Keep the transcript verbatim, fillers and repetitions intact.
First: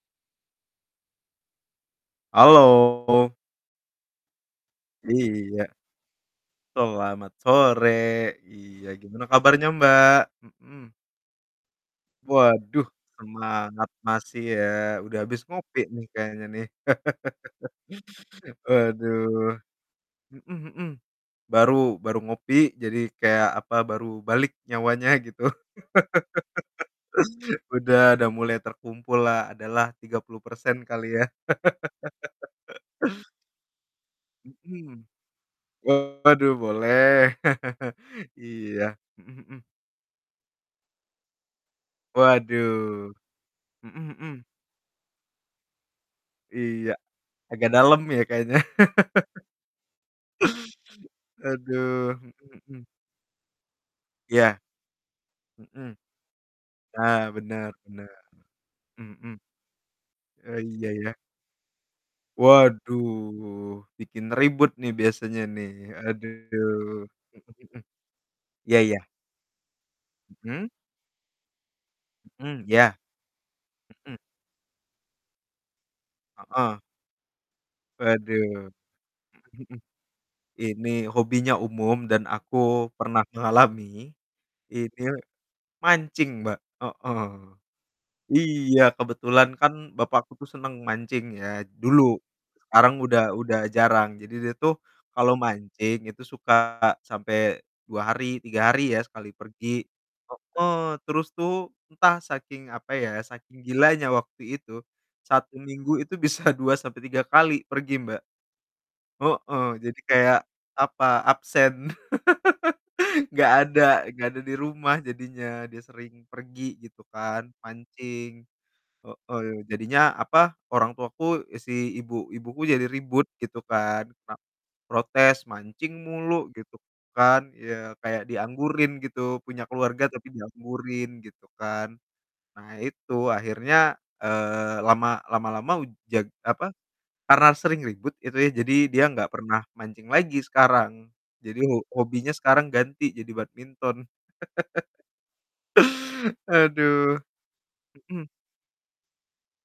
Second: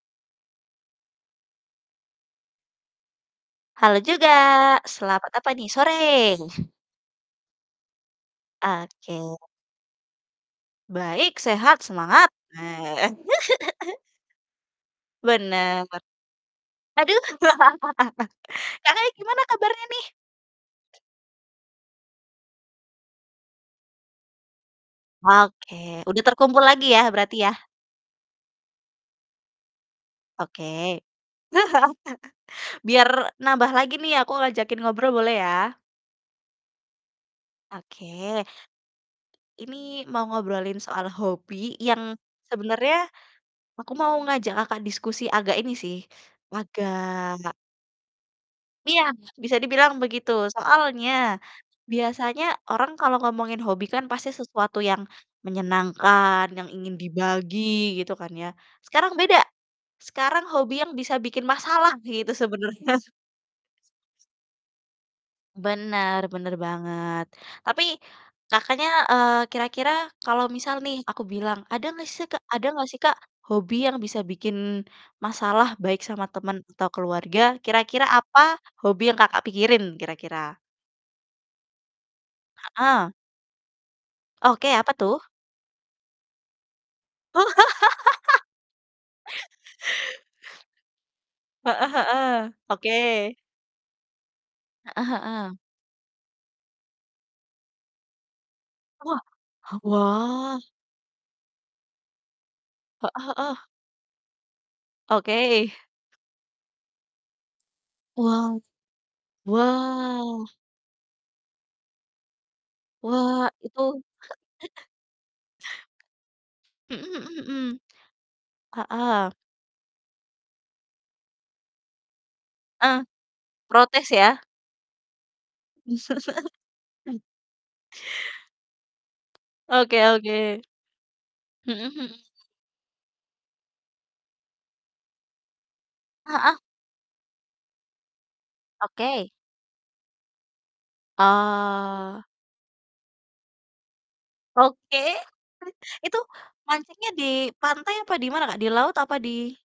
Halo. Halo juga. Selamat apa nih? Iya. Sore. Selamat sore. Iya, gimana Oke. kabarnya, Mbak? Mhm. Baik! Sehat! Semangat! Waduh Nah semangat masih ya, udah habis ngopi Bener. nih kayaknya nih? Aduh. Kakaknya, gimana Waduh, kabarnya nih? mhm mhm, baru baru ngopi jadi kayak, apa, baru balik nyawanya gitu. Oke, udah terkumpul lagi ya, berarti ya? Udah udah mulai terkumpul lah adalah tiga puluh persen Oke. kali ya. Biar nambah lagi nih aku ngajakin Mhm, ngobrol boleh ya? waduh boleh. Oke. Iya, mhm mhm. Ini mau ngobrolin soal hobi yang sebenarnya Waduh, aku mau mhm mhm. ngajak Kakak diskusi agak ini sih, wah Iya, agak agak dalam ya kayaknya? Iya, bisa dibilang begitu. Soalnya, Aduh, biasanya mhm mhm. orang kalau ngomongin hobi kan pasti Iya. sesuatu yang Mhm. menyenangkan, yang ingin Nah, dibagi benar benar. gitu kan ya. Sekarang Mhm. beda, sekarang Oh hobi iya, yang ya. bisa bikin masalah gitu, sebenarnya. Waduh, bikin ribut nih biasanya nih, Bener bener aduh. banget. Mhm mhm. Tapi Iya Kakaknya, iya. eee, kira-kira kalau Mhm? misal nih aku bilang ada nggak seh Kak Mhm, ada nggak iya. sih Kak, hobi yang Mhm. bisa bikin masalah, baik sama teman Heeh. atau keluarga, kira-kira apa Waduh. hobi yang Kakak, Mhm mhm. pikirin kira-kira? Ini hobinya umum dan aku Heeh. pernah ngalami, Oke, ini apa l tuh? mancing Mbak, heeh. Oh. Iya, kebetulan kan bapakku tuh senang mancing ya Heeh dulu, heeh. sekarang udah Oke. udah jarang, jadi dia tuh Heeh kalau heeh. mancing itu suka sampai dua hari, tiga hari ya, Wah, sekali pergi. wah. Heeh, terus tuh entah saking, apa ya, Heeh heeh. saking gilanya waktu itu, satu Oke. minggu itu bisa dua sampai tiga kali pergi Mbak, Wow. heeh, jadi kayak, Wow. apa, absen. Wah, Nggak itu ada nggak ada di rumah jadinya, dia sering pergi Mhm gitu mhm kan mhm. mancing. Heeh. Heeh, jadinya, apa, orang tuaku, si ibu ibuku jadi Eh, ribut gitu protes kan, pa ya? protes, "Mancing mulu!" Gitu kan, iya kayak dianggurin gitu, punya Oke keluarga tapi oke. dianggurin gitu Mhm kan. mhm. Nah, itu akhirnya, eee, lama lama-lama u jag Heeh. apa, karena sering ribut itu ya, jadi dia nggak Oke. pernah mancing lagi sekarang, jadi ho Oh. hobinya sekarang ganti jadi badminton. Oke. Itu mancingnya Aduh. di pantai apa di Mhm. mana, Kak? Di laut apa di